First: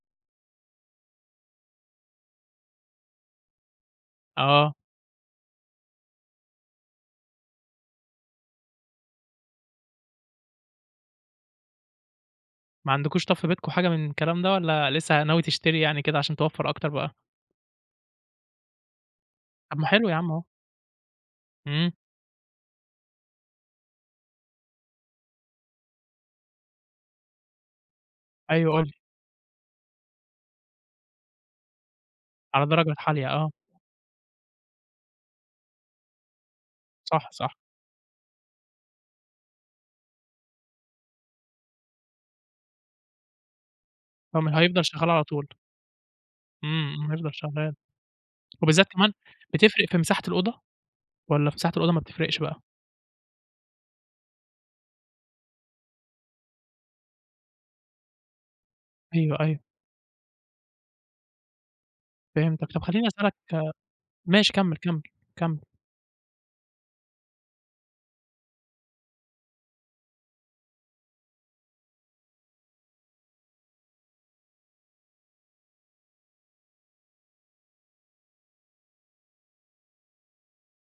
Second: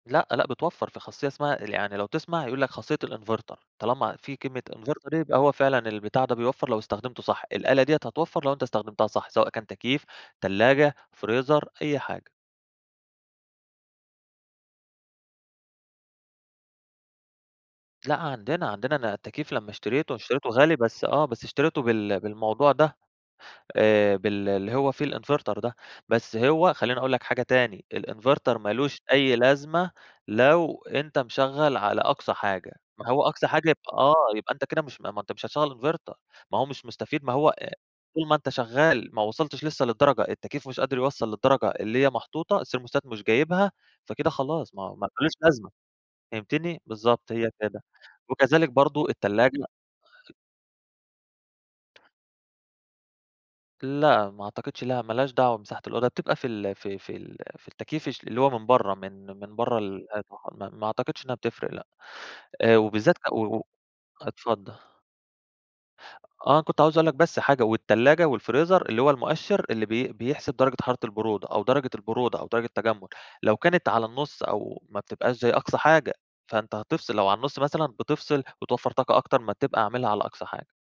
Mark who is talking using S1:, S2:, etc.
S1: لأ، لأ بتوفّر. في خاصية اسمها يعني لو تسمع، هيقول لك خاصية الinverter، طالما في كلمة
S2: آه.
S1: inverter يبقى هو فعلًا البتاع ده بيوفّر لو استخدمته صح. الآلة دي هتوفّر لو أنت استخدمتها صح، سواء كان تكييف، تلاجة، فريزر أي حاجة.
S2: ما عندكوش طب في بيتكم أي حاجة من الكلام ده، والّا لسّه ناوي تشتري يعني كده عشان توفّر أكتر بقى؟
S1: لأ عندنا، عندنا. أنا التكييف لمّا
S2: طب ما حلو
S1: اشتريته،
S2: يا عم أهو.
S1: اشتريته غالي بس آه. بس اشتريته
S2: إمم.
S1: بال بالموضوع ده، آآ بال اللي هو فيه الinverter ده. بس هو خلّيني أقول لك حاجة تاني، الinverter
S2: أيوه،
S1: ما
S2: قُل لي.
S1: لوش أي لازمة لو أنت مشغّل على أقصى
S2: على
S1: حاجة.
S2: درجة
S1: ما هو
S2: الحالية
S1: أقصى
S2: آه.
S1: حاجة يبقى آه. يبقى أنت كده مش ما أنت مش هتشغّل inverter. ما هو مش مستفيد،
S2: صح،
S1: ما هو
S2: صح.
S1: آآ طول ما أنت شغّال ما وصلتش لسّه للدرجة التكييف مش قادر يوصّل للدرجة اللي هي محطوطة، الthermostat مش جايبها، فكده
S2: طب ما
S1: خلاص، ما
S2: هيفضل
S1: ما
S2: شغّال على
S1: لهوش
S2: طول.
S1: لازمة فهمتني؟
S2: إمم، امم
S1: بالضبط
S2: هيفضل
S1: هي
S2: شغّال.
S1: كده. وكذلك
S2: وبالذات
S1: برضه
S2: كمان
S1: التلاجة
S2: بتفرق في مساحة الأوضة، والّا في مساحة الأوضة ما بتفرقش بقى؟
S1: لأ، ما أعتقدش لها، ما لهاش دعوة مساحة الأوضة، بتبقى في ال في في ال في التكييف ش اللي هو من برّه، من
S2: أيوه،
S1: من
S2: أيوه.
S1: برّه ال [unintelligible] ما ما أعتقدش إنّها بتفرق لأ.
S2: فهمتك.
S1: آآ
S2: طب خلّيني
S1: وبالذات
S2: أسألك
S1: و و
S2: ماشي
S1: اتفضّل.
S2: كمّل، كمّل. كمّل.
S1: آه. كنت عاوز أقول لك بس حاجة، والتلاجة والفريزر اللي هو المؤشِّر اللي بي بيحسب درجة حرارة البرودة أو درجة البرودة أو درجة التَجمُّد، لو كانت على النُص أو ما بتبقاش زي أقصى حاجة، فأنت هتفصل لو على النُص مثلًا بتفصل، بتوفّر طاقة أكتر ما تبقى عاملها على أقصى حاجة.